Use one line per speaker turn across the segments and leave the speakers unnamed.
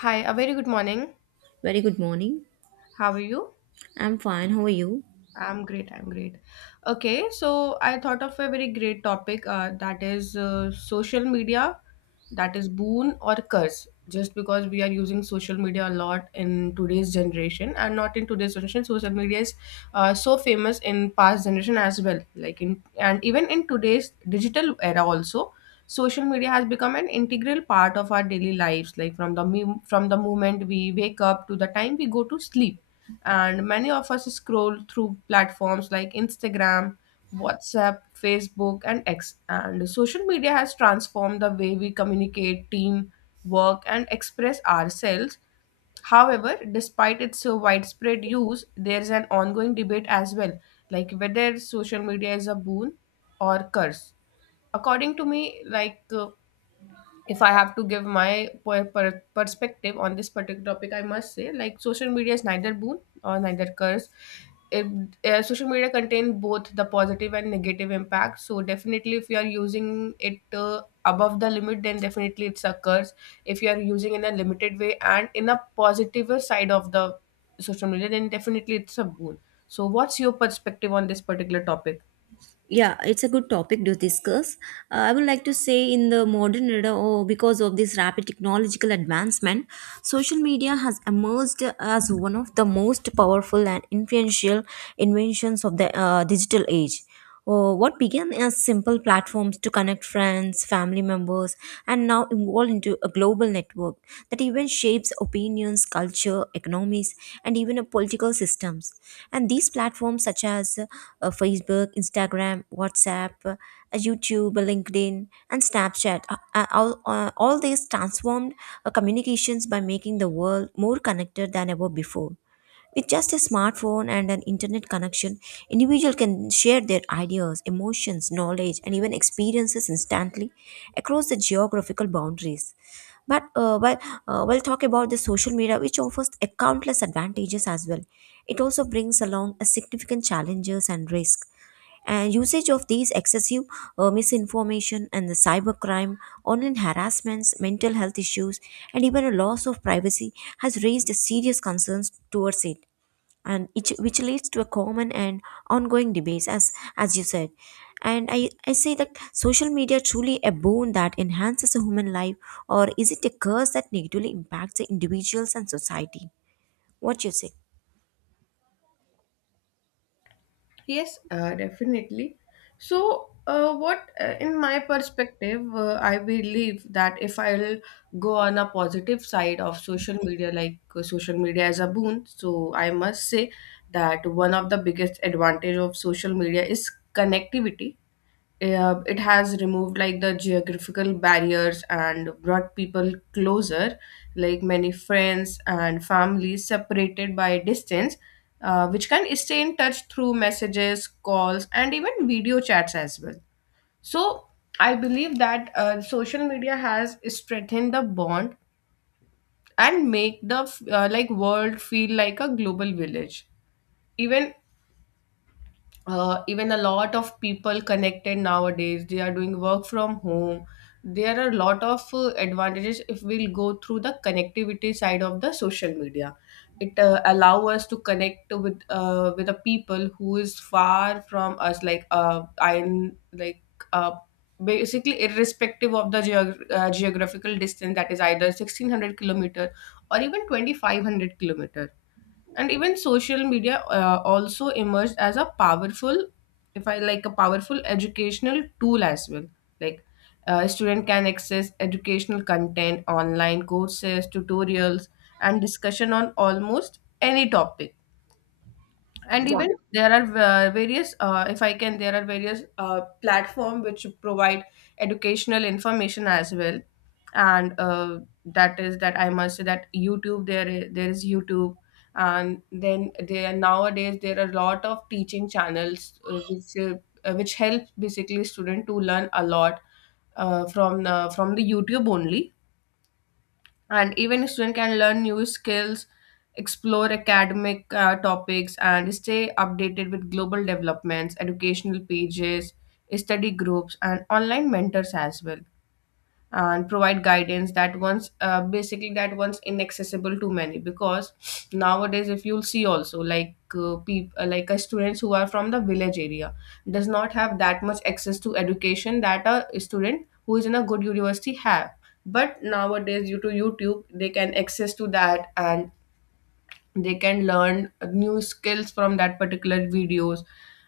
Hi, a very good morning.
Very good morning.
How are you?
I'm fine. How are you?
I'm great. I'm great. Okay, so I thought of a very great topic that is social media, that is boon or curse. Just because we are using social media a lot in today's generation and not in today's generation, social media is so famous in past generation as well. Like in and even in today's digital era also, social media has become an integral part of our daily lives. Like from the from the moment we wake up to the time we go to sleep. And many of us scroll through platforms like Instagram, WhatsApp, Facebook, and X. And social media has transformed the way we communicate, team, work, and express ourselves. However, despite its widespread use, there's an ongoing debate as well, like whether social media is a boon or curse. According to me, like if I have to give my perspective on this particular topic, I must say like social media is neither boon or neither curse. It, social media contain both the positive and negative impact. So definitely, if you are using it above the limit, then definitely it's a curse. If you are using in a limited way and in a positive side of the social media, then definitely it's a boon. So, what's your perspective on this particular topic?
Yeah, it's a good topic to discuss. I would like to say in the modern era or because of this rapid technological advancement, social media has emerged as one of the most powerful and influential inventions of the digital age. What began as simple platforms to connect friends, family members and now evolved into a global network that even shapes opinions, culture, economies, and even political systems, and these platforms such as Facebook, Instagram, WhatsApp, YouTube, LinkedIn, and Snapchat. All these transformed communications by making the world more connected than ever before. With just a smartphone and an internet connection, individuals can share their ideas, emotions, knowledge, and even experiences instantly across the geographical boundaries. But while we'll talk about the social media, which offers a countless advantages as well, it also brings along a significant challenges and risk. And usage of these excessive misinformation and the cybercrime, online harassments, mental health issues, and even a loss of privacy has raised serious concerns towards it and which leads to a common and ongoing debates as you said. And I say that social media truly a boon that enhances a human life, or is it a curse that negatively impacts the individuals and society? What you say?
Yes, definitely. So, what in my perspective, I believe that if I'll go on a positive side of social media, like social media as a boon, so I must say that one of the biggest advantage of social media is connectivity. Uh, it has removed like the geographical barriers and brought people closer, like many friends and families separated by distance, which can stay in touch through messages, calls and even video chats as well. So I believe that social media has strengthened the bond and make the like world feel like a global village. Even even a lot of people connected nowadays, they are doing work from home. There are a lot of advantages if we'll go through the connectivity side of the social media. It allow us to connect with the people who is far from us, like I'm like uh, basically irrespective of the geographical distance, that is either 1,600 kilometer or even 2,500 kilometer. And even social media also emerged as a powerful, if I like a powerful educational tool as well. Like a student can access educational content, online courses, tutorials and discussion on almost any topic. And
Yeah.
even there are various if I can there are various platform which provide educational information as well. And that is that I must say that YouTube, there is YouTube. And then there nowadays there are a lot of teaching channels which helps basically student to learn a lot from the YouTube only. And even a student can learn new skills, explore academic topics and stay updated with global developments, educational pages, study groups and online mentors as well, and provide guidance that once basically that once inaccessible to many. Because nowadays if you'll see also, like people like students who are from the village area does not have that much access to education that a student who is in a good university have. But nowadays due to YouTube, they can access to that and they can learn new skills from that particular videos.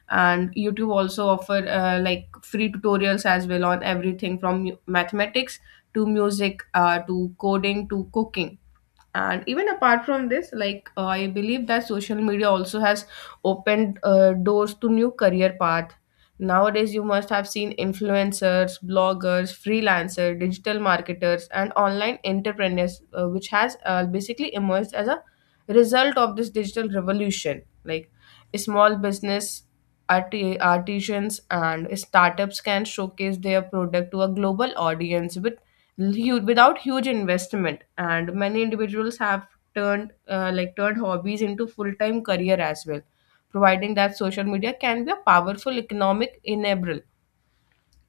And YouTube also offer like free tutorials as well, on everything from mathematics to music, to coding, to cooking. And even apart from this, like I believe that social media also has opened doors to new career path. Nowadays you must have seen influencers, bloggers, freelancer, digital marketers and online entrepreneurs, which has basically emerged as a result of this digital revolution. Like small business, artisans and startups can showcase their product to a global audience with without huge investment. And many individuals have turned turned hobbies into full-time career as well, providing that social media can be a powerful economic enabler.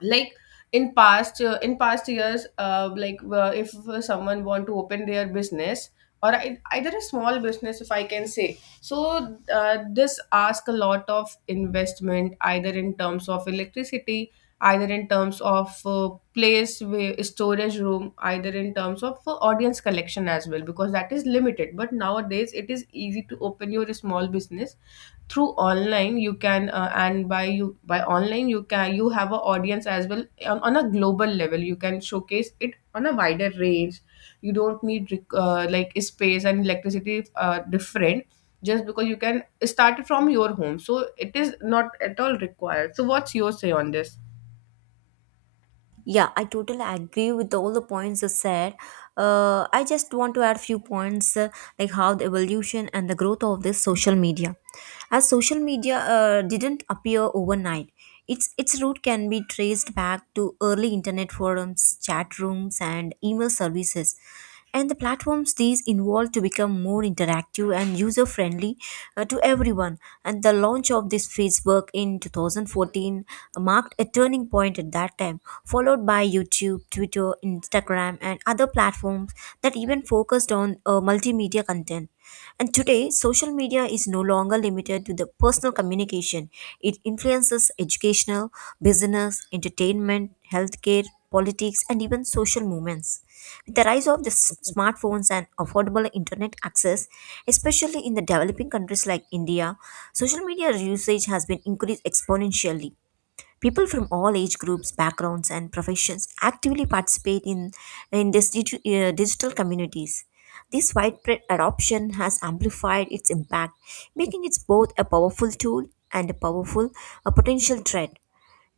Like in past years, if someone want to open their business or either a small business, if I can say so, this ask a lot of investment, either in terms of electricity, either in terms of place where storage room, either in terms of audience collection as well, because that is limited. But nowadays it is easy to open your small business through online. You can and by you by online you can, you have an audience as well on a global level. You can showcase it on a wider range. You don't need space and electricity different Just because you can start it from your home, so it is not at all required. So what's your say on this?
Yeah, I totally agree with all the points you said. I just want to add few points, like how the evolution and the growth of this social media. As social media didn't appear overnight, its root can be traced back to early internet forums, chat rooms, and email services, and the platforms these involve to become more interactive and user friendly to everyone. And the launch of this facebook in 2014 marked a turning point at that time, followed by youtube, twitter, instagram, and other platforms that even focused on multimedia content. And today, social media is no longer limited to the personal communication. It influences educational, business, entertainment, healthcare, politics, and even social movements. With the rise of the smartphones and affordable internet access, especially in the developing countries like India, social media usage has been increased exponentially. People from all age groups, backgrounds, and professions actively participate in these digital communities. This widespread adoption has amplified its impact, making it both a powerful tool and a powerful a potential threat.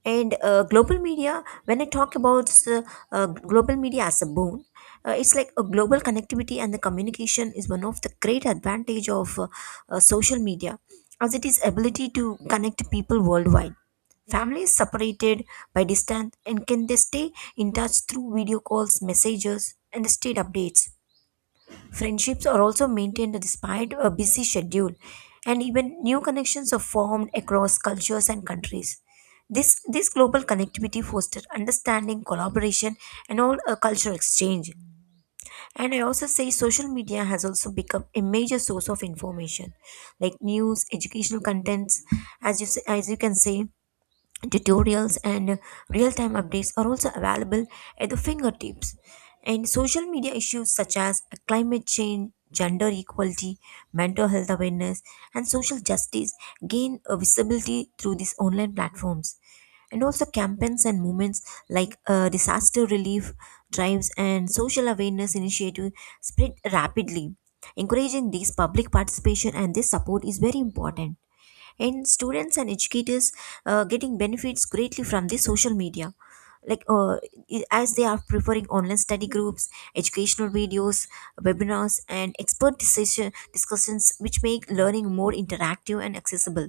And global media, when I talk about global media as a boon, it's like a global connectivity and the communication is one of the great advantage of social media, as it is ability to connect people worldwide. Families separated by distance and can they stay in touch through video calls, messages, and state updates. Friendships are also maintained despite a busy schedule, and even new connections are formed across cultures and countries. This global connectivity fosters understanding, collaboration, and all a cultural exchange. And I also say social media has also become a major source of information, like news, educational contents, as you say, as you can say, tutorials and real-time updates are also available at the fingertips. And social media issues such as climate change, gender equality, mental health awareness, and social justice gain a visibility through these online platforms. And also campaigns and movements like disaster relief drives and social awareness initiative spread rapidly, encouraging this public participation, and this support is very important. And students and educators getting benefits greatly from the social media, like as they are preferring online study groups, educational videos, webinars, and expert decision discussions, which make learning more interactive and accessible.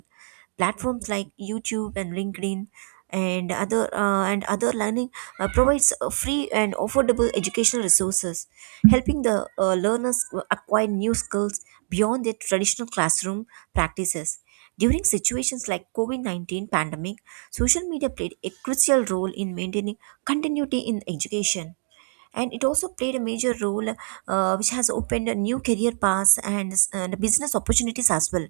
Platforms like youtube and linkedin and other learning provides free and affordable educational resources, helping the learners acquire new skills beyond their traditional classroom practices. During situations like covid-19 pandemic, social media played a crucial role in maintaining continuity in education. And it also played a major role, which has opened new career paths and business opportunities as well,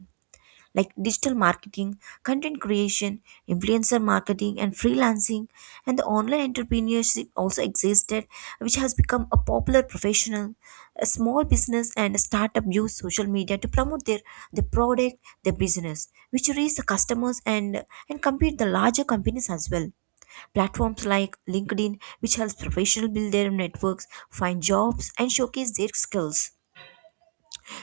like digital marketing, content creation, influencer marketing, and freelancing. And the online entrepreneurship also existed, which has become a popular professional. A small business and a startup use social media to promote their product, their business, which reach the customers and compete the larger companies as well. Platforms like LinkedIn, which helps professionals build their networks, find jobs, and showcase their skills,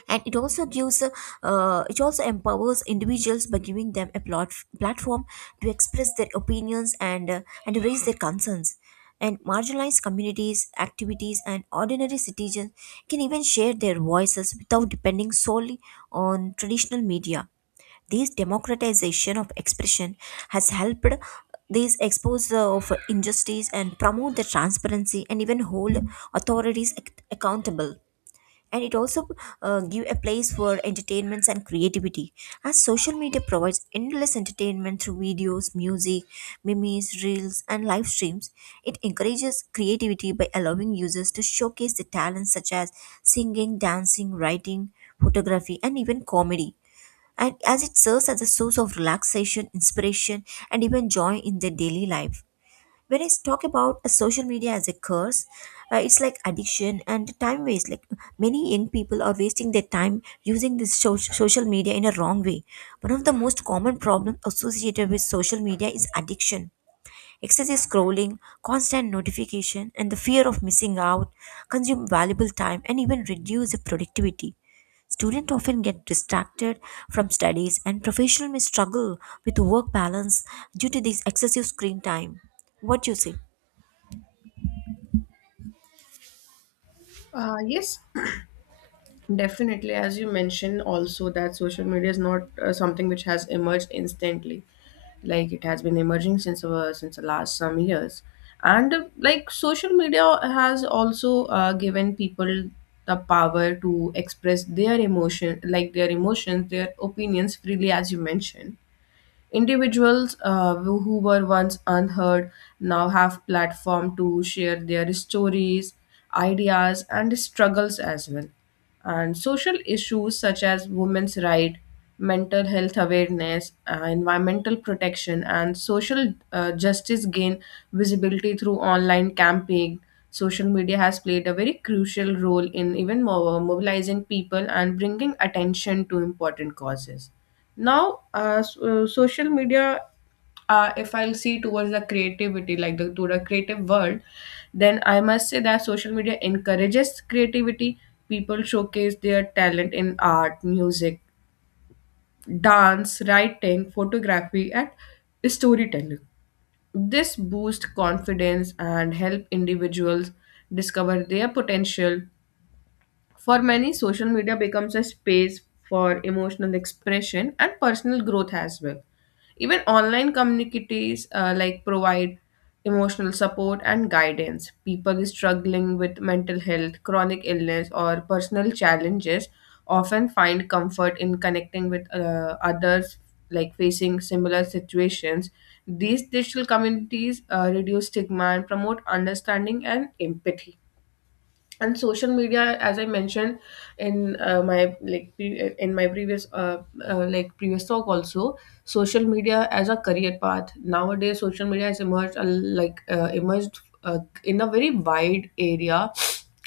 and it also gives, it also empowers individuals by giving them a platform to express their opinions and raise their concerns. And marginalized communities, activities, and ordinary citizens can even share their voices without depending solely on traditional media. This democratization of expression has helped these expose of injustice and promote the transparency and even hold authorities accountable. And it also give a place for entertainments and creativity, as social media provides endless entertainment through videos, music, memes, reels, and live streams. It encourages creativity by allowing users to showcase their talents, such as singing, dancing, writing, photography, and even comedy, and as it serves as a source of relaxation, inspiration, and even joy in their daily life. When I talk about a social media as a curse, it's like addiction and time waste. Like, many young people are wasting their time using this social media in a wrong way. One of the most common problems associated with social media is addiction. Excessive scrolling, constant notification, and the fear of missing out consume valuable time and even reduce the productivity. Students often get distracted from studies, and professionals may struggle with work balance due to this excessive screen time. What do you say?
Yes, definitely. As you mentioned, also that social media is not something which has emerged instantly. Like it has been emerging since the last some years, and like social media has also given people the power to express their emotion, like their emotions, their opinions freely, as you mentioned. Individuals who were once unheard now have platform to share their stories, ideas, and struggles as well. And social issues such as women's rights, mental health awareness, environmental protection, and social justice gain visibility through online campaign. Social media has played a very crucial role in even more mobilizing people and bringing attention to important causes. Now social media, if I'll see towards the creativity, like the to the creative world, then I must say that social media encourages creativity. People showcase their talent in art, music, dance, writing, photography and storytelling. This boosts confidence and help individuals discover their potential. For many, social media becomes a space for emotional expression and personal growth as well. Even online communities provide emotional support and guidance. People struggling with mental health, chronic illness, or personal challenges often find comfort in connecting with others like facing similar situations. These digital communities reduce stigma and promote understanding and empathy. And social media, as I mentioned in my previous previous talk also, social media as a career path, nowadays social media has emerged a, like emerged in a very wide area,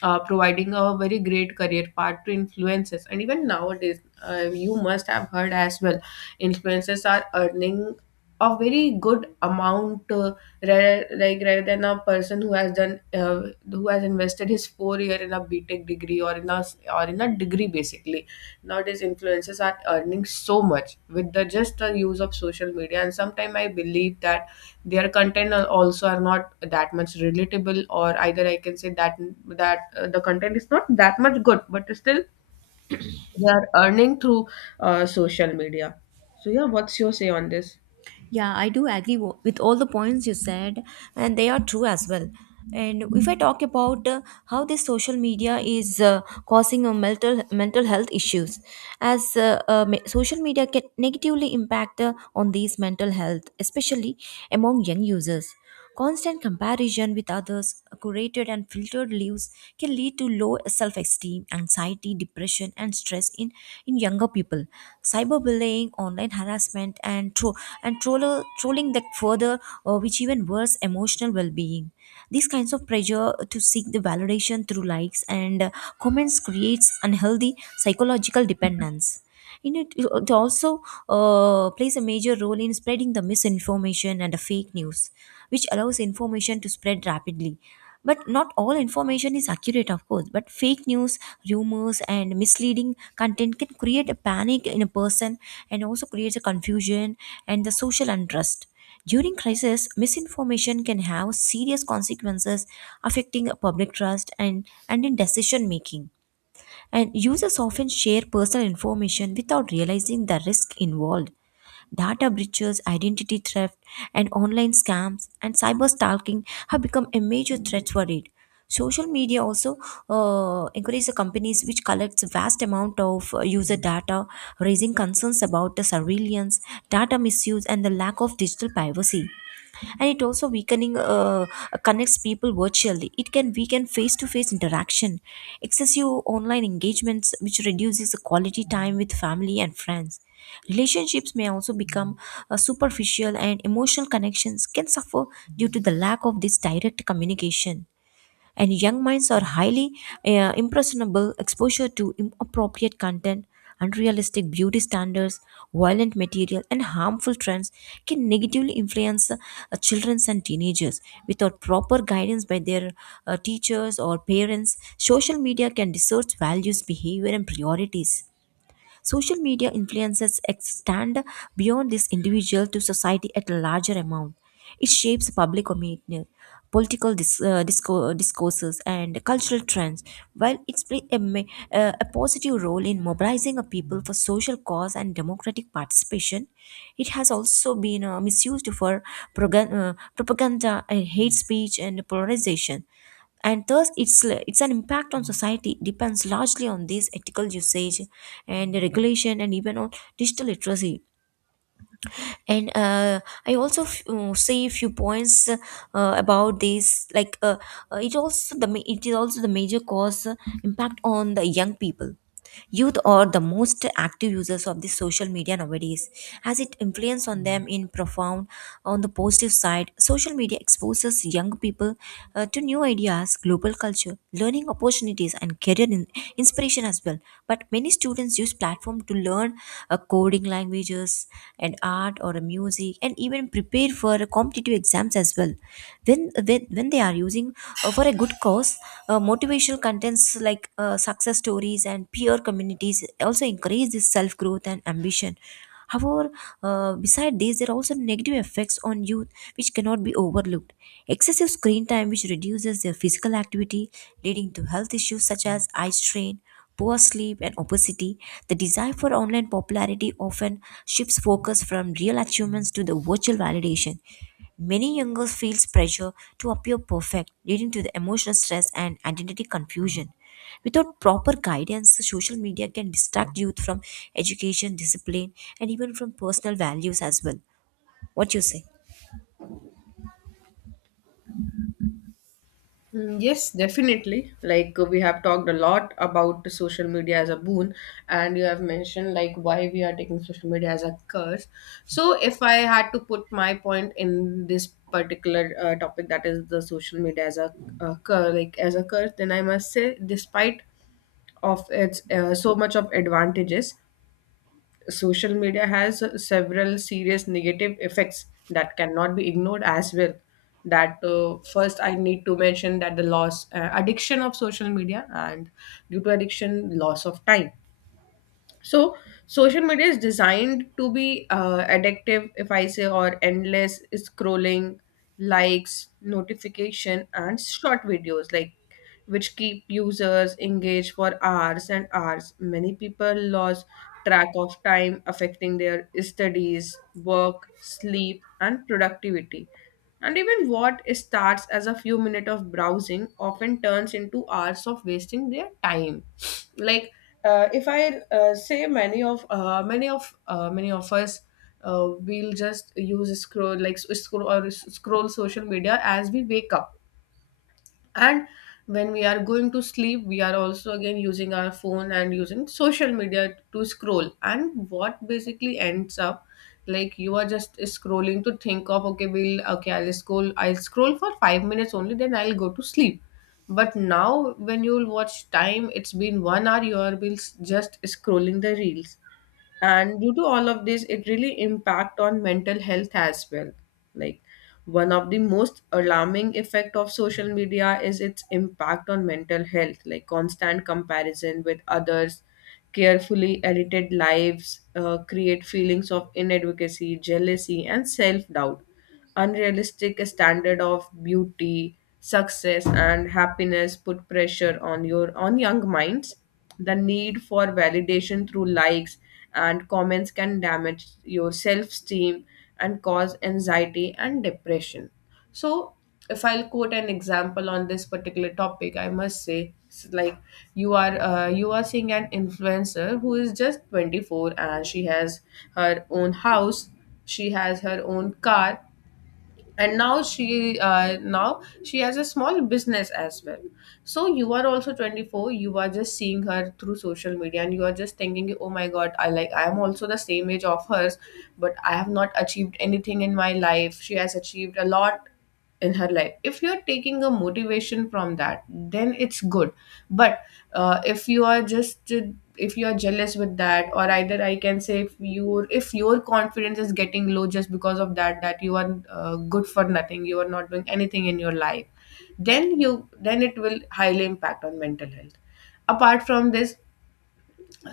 providing a very great career path to influencers. And even nowadays you must have heard as well, influencers are earning a very good amount, rather than a person who has done who has invested his 4 year in a btech degree or in a degree basically. Nowadays influencers are earning so much with the just the use of social media. And sometimes I believe that their content are also are not that much relatable, or either I can say that the content is not that much good, but still they are earning through social media. So yeah, what's your say on this?
Yeah, I do agree with all the points you said, and they are true as well. And if I talk about how this social media is causing a mental health issues, as social media can negatively impact on these mental health, especially among young users. Constant comparison with others, curated and filtered lives can lead to low self esteem, anxiety, depression, and stress in younger people. Cyberbullying, online harassment, and trolling that further, which even worse, emotional well being. These kinds of pressure to seek the validation through likes and comments creates unhealthy psychological dependence. And it also plays a major role in spreading the misinformation and the fake news, which allows information to spread rapidly. But not all information is accurate, of course. But fake news, rumors, and misleading content can create a panic in a person and also creates a confusion and the social unrest. During crisis, misinformation can have serious consequences affecting public trust and in decision making. And users often share personal information without realizing the risk involved. Data breaches, identity theft, and online scams and cyber stalking have become a major threat for it. Social media also encourages the companies which collects vast amount of user data, raising concerns about the surveillance, data misuse, and the lack of digital privacy. And it also weakening, connects people virtually, it can weaken face to face interaction. Excessive online engagements, which reduces the quality time with family and friends. Relationships may also become superficial and emotional connections can suffer due to the lack of this direct communication. And young minds are highly impressionable. Exposure to inappropriate content, unrealistic beauty standards, violent material, and harmful trends can negatively influence children and teenagers. Without proper guidance by their teachers or parents, social media can distort values, behavior, and priorities. Social media influences extend beyond this individual to society at a larger amount. It shapes public opinion, discourses, and cultural trends. While it's play a positive role in mobilizing a people for social cause and democratic participation, it has also been misused for propaganda, and hate speech, and polarization. And thus its an impact on society depends largely on this ethical usage and regulation and even on digital literacy. And say a few points about this, like it is also the major cause, impact on the young people. Youth are the most active users of the social media nowadays, as it influence on them in profound. On the positive side, social media exposes young people to new ideas, global culture, learning opportunities, and inspiration as well. But many students use platform to learn coding languages and art or music, and even prepare for competitive exams as well when they are using for a good cause. Motivational contents like success stories and peer communities also encourage this self growth and ambition. However, beside this, there are also negative effects on youth which cannot be overlooked. Excessive screen time, which reduces their physical activity, leading to health issues such as eye strain, poor sleep, and obesity. The desire for online popularity often shifts focus from real achievements to the virtual validation. Many young girls feel pressure to appear perfect, leading to the emotional stress and identity confusion. Without proper guidance, social media can distract youth from education, discipline, and even from personal values as well. What you say?
Mm, yes, definitely. Like we have talked a lot about the social media as a boon, and you have mentioned like why we are taking social media as a curse. So, if I had to put my point in this particular topic, that is the social media as a curse, like as a curse, then I must say, despite of its so much of advantages, social media has several serious negative effects that cannot be ignored as well. That first I need to mention that the loss addiction of social media, and due to addiction loss of time. So social media is designed to be addictive, if I say, or endless scrolling, likes, notification and short videos, like which keep users engaged for hours and hours. Many people lose track of time, affecting their studies, work, sleep and productivity. And even what starts as a few minutes of browsing often turns into hours of wasting their time. Like if I say many of many of many of us we'll just use scroll like scroll social media as we wake up, and when we are going to sleep we are also again using our phone and using social media to scroll. And what basically ends up like, you are just scrolling to think of, okay, we'll okay I'll scroll, for 5 minutes only, then I'll go to sleep. But now when you'll watch time, it's been 1 hour you are just scrolling the reels. And due to all of this, it really impact on mental health as well. Like, one of the most alarming effect of social media is its impact on mental health, like constant comparison with others, carefully edited lives create feelings of inadequacy, jealousy and self doubt. Unrealistic standard of beauty, success, and happiness put pressure on your on young minds. The need for validation through likes and comments can damage your self-esteem and cause anxiety and depression. So, if I'll quote an example on this particular topic, I must say, like, you are seeing an influencer who is just 24 and she has her own house, she has her own car, and now she has a small business as well. So you are also 24, you are just seeing her through social media and you are just thinking, oh my god, I I am also the same age of hers, but I have not achieved anything in my life. She has achieved a lot in her life. If you're taking a motivation from that, then it's good. But if you are just, if you are jealous with that, or either I can say if your confidence is getting low just because of that, that you are good for nothing, you are not doing anything in your life, then it will highly impact on mental health. Apart from this,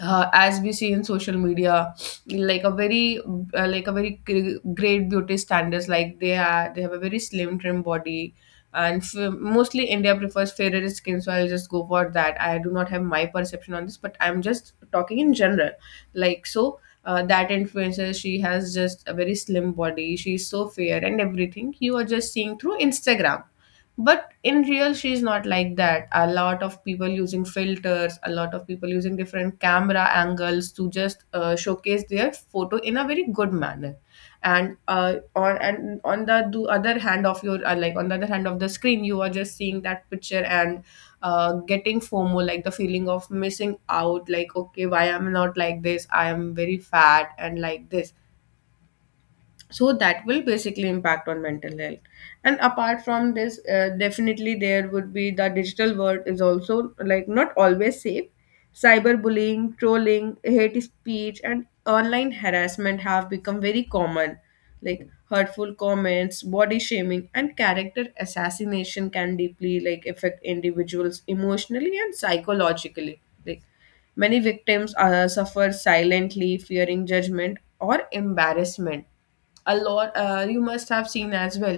as we see in social media, like a very, like a very great beauty standards, like they have a very slim trim body. And mostly India prefers fairer skin, so I'll just go for that. I do not have my perception on this, but I'm just talking in general. like so that influencer, she has just a very slim body, she's so fair and everything, you are just seeing through Instagram, but in real she's not like that. A lot of people using filters, a lot of people using different camera angles to just showcase their photo in a very good manner. And on and on the, do other hand of your like on the other hand of the screen, you are just seeing that picture and getting FOMO, like the feeling of missing out, like, okay, why I'm not like this, I am very fat and like this. So that will basically impact on mental health. And apart from this, definitely there would be, the digital world is also like not always safe. Cyberbullying, trolling, hate speech and online harassment have become very common, like hurtful comments, body shaming and character assassination can deeply like affect individuals emotionally and psychologically. Like, many victims suffer silently, fearing judgment or embarrassment. A lot, you must have seen as well,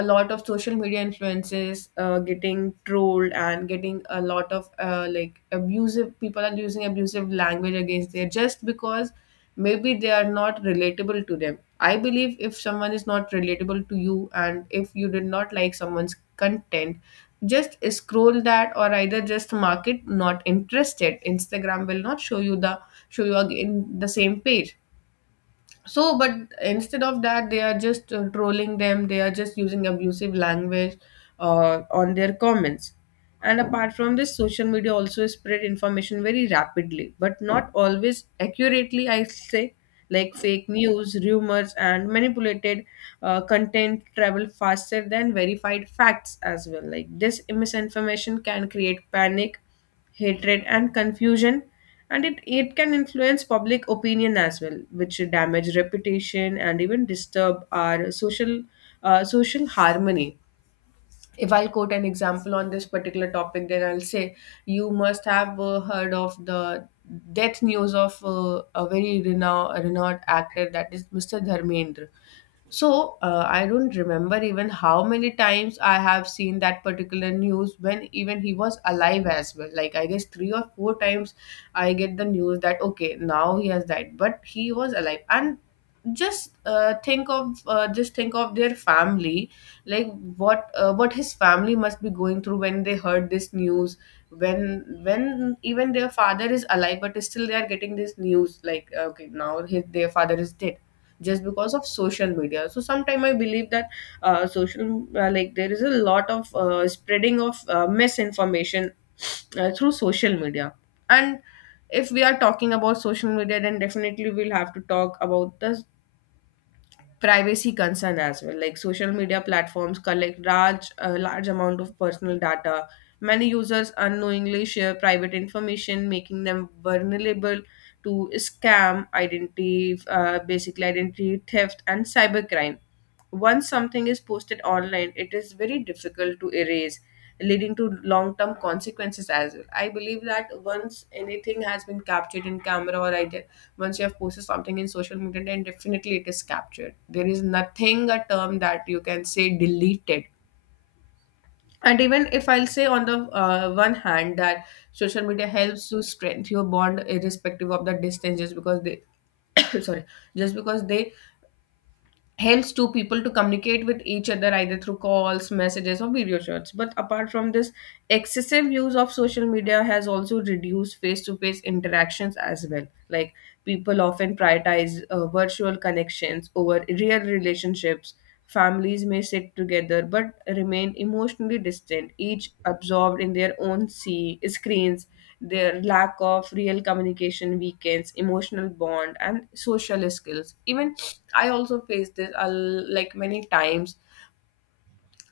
a lot of social media influences getting trolled and getting a lot of like abusive, people are using abusive language against there just because maybe they are not relatable to them. I believe if someone is not relatable to you, and if you did not like someone's content, just scroll that, or either just mark it not interested. Instagram will not show you again the same page. But instead of that, they are just trolling them, they are just using abusive language on their comments. And apart from this, social media also spread information very rapidly but not always accurately, I say. Like fake news, rumors and manipulated content travel faster than verified facts as well. Like this misinformation can create panic, hatred and confusion, and it can influence public opinion as well, which damage reputation and even disturb our social social harmony. If I'll quote an example on this particular topic, then I'll say, you must have heard of the death news of a very renowned actor, that is Mr. Dharmendra. So I don't remember even how many times I have seen that particular news when even he was alive as well. Like I guess three or four times I get the news that, okay, now he has died, but he was alive. And just think of just think of their family, like, what his family must be going through when they heard this news. When even their father is alive, but still they are getting this news like, okay, now his their father is dead, just because of social media. So sometimes I believe that social like there is a lot of spreading of misinformation through social media. And if we are talking about social media, then definitely we'll have to talk about the privacy concern as well. Like, social media platforms collect large amount of personal data, many users unknowingly share private information, making them vulnerable to scam identity, basically identity theft and cybercrime. Once something is posted online, it is very difficult to erase, leading to long term consequences as well. I believe that once anything has been captured in camera, or either once you have posted something in social media, then definitely it is captured. There is nothing a term that you can say deleted. And even if I'll say, on the one hand, that social media helps to strengthen your bond irrespective of the distance, just because they sorry, just because they helps two people to communicate with each other either through calls, messages or video chats. But apart from this, excessive use of social media has also reduced face-to-face interactions as well. Like, people often prioritize virtual connections over real relationships. Families may sit together but remain emotionally distant, each absorbed in their own screens. Their lack of real communication weakens emotional bond and social skills even. I also face this like many times.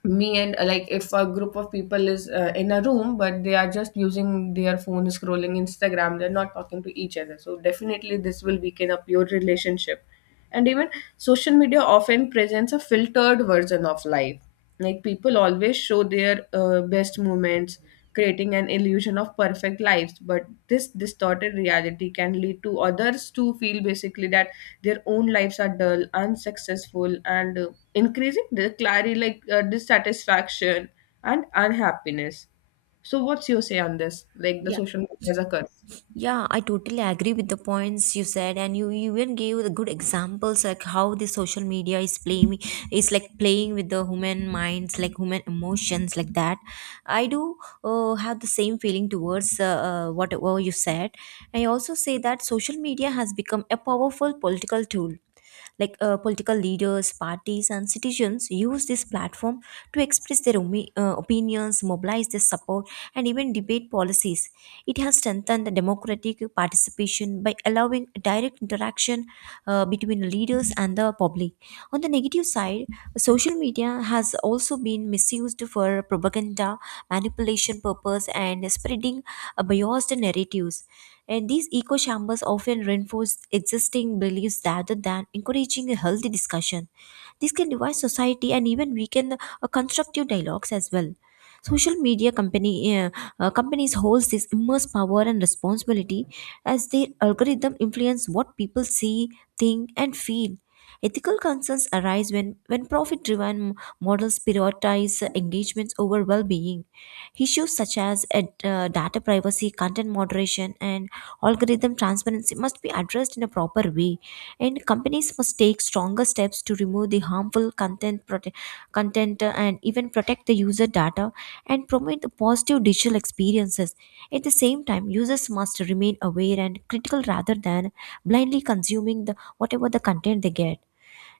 Me and like, if a group of people is in a room but they are just using their phone scrolling Instagram, they're not talking to each other, so definitely this will weaken up your relationship. And even social media often presents a filtered version of life, like people always show their best moments, creating an illusion of perfect lives. But this distorted reality can lead to others to feel basically that their own lives are dull, unsuccessful, and increasing the clarity, like dissatisfaction and unhappiness. So, what's your say on this? Like the
Yeah.
social media as a curse.
Yeah, I totally agree with the points you said, and you even gave the good examples like how the social media is playing is like playing with the human minds, like human emotions, like that. I do have the same feeling towards whatever you said. I also say that social media has become a powerful political tool, like political leaders, parties, and citizens use this platform to express their opinions, mobilize their support, and even debate policies. It has strengthened the democratic participation by allowing direct interaction between leaders and the public. On the negative side, social media has also been misused for propaganda, manipulation purpose, and spreading biased narratives, and these echo chambers often reinforce existing beliefs rather than encouraging a healthy discussion. This can divide society and even weaken the constructive dialogues as well. Social media company companies holds this immense power and responsibility, as their algorithm influence what people see, think, and feel. Ethical concerns arise when profit driven models prioritize engagements over well being. Issues such as data privacy, content moderation, and algorithm transparency must be addressed in a proper way, and companies must take stronger steps to remove the harmful content and even protect the user data and promote the positive digital experiences. At the same time, users must remain aware and critical rather than blindly consuming the whatever the content they get.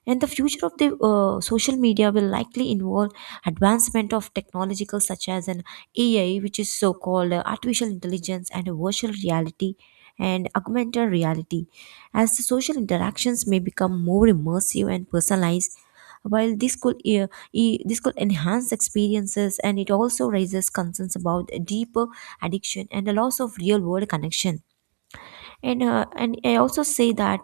And the future of the social media will likely involve advancement of technological such as an AI, which is so called artificial intelligence, and a virtual reality and augmented reality, as the social interactions may become more immersive and personalized. While this could this could enhance experiences, and it also raises concerns about a deeper addiction and the loss of real world connection. And I also say that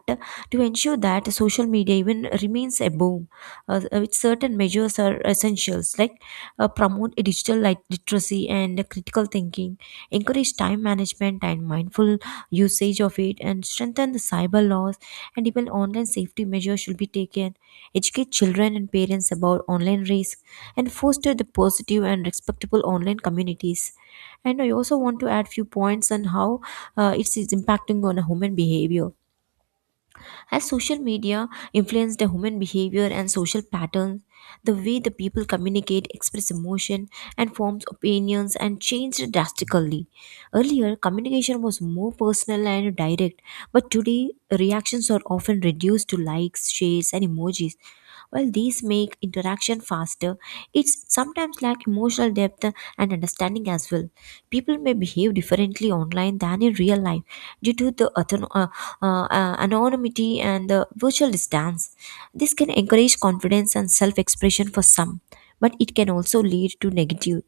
to ensure that social media even remains a boom, with certain measures are essentials, like promote a digital literacy and critical thinking, encourage time management and mindful usage of it, and strengthen the cyber laws and even online safety measures should be taken, educate children and parents about online risk, and foster the positive and respectable online communities. And I also want to add few points on how it's impacting on a human behavior. As social media influenced the human behavior and social patterns, the way the people communicate, express emotion, and forms opinions and changed drastically. Earlier, communication was more personal and direct, but today reactions are often reduced to likes, shares, and emojis. While these make interaction faster, it's sometimes lack emotional depth and understanding as well. People may behave differently online than in real life, due to the anonymity and the virtual distance. This can encourage confidence and self expression for some, but it can also lead to negative,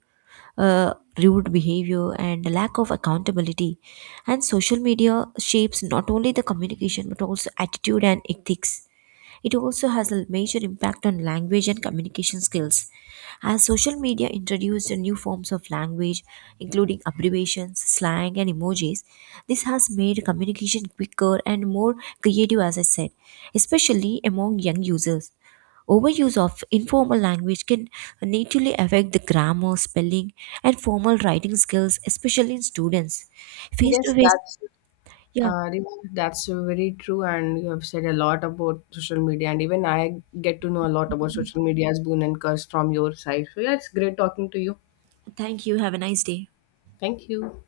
uh, rude behavior and lack of accountability. And social media shapes not only the communication but also attitude and ethics. It also has a major impact on language and communication skills. As social media introduced new forms of language, including abbreviations, slang, and emojis, this has made communication quicker and more creative, as I said, especially among young users. Overuse of informal language can negatively affect the grammar, spelling, and formal writing skills, especially in students. Face to
Yes,
face,
that's
yeah.
Riva, that's very true, and you have said a lot about social media, and even I get to know a lot about social media's boon and curse from your side. So yeah, it's great talking to you.
Thank you. Have a nice day.
Thank you.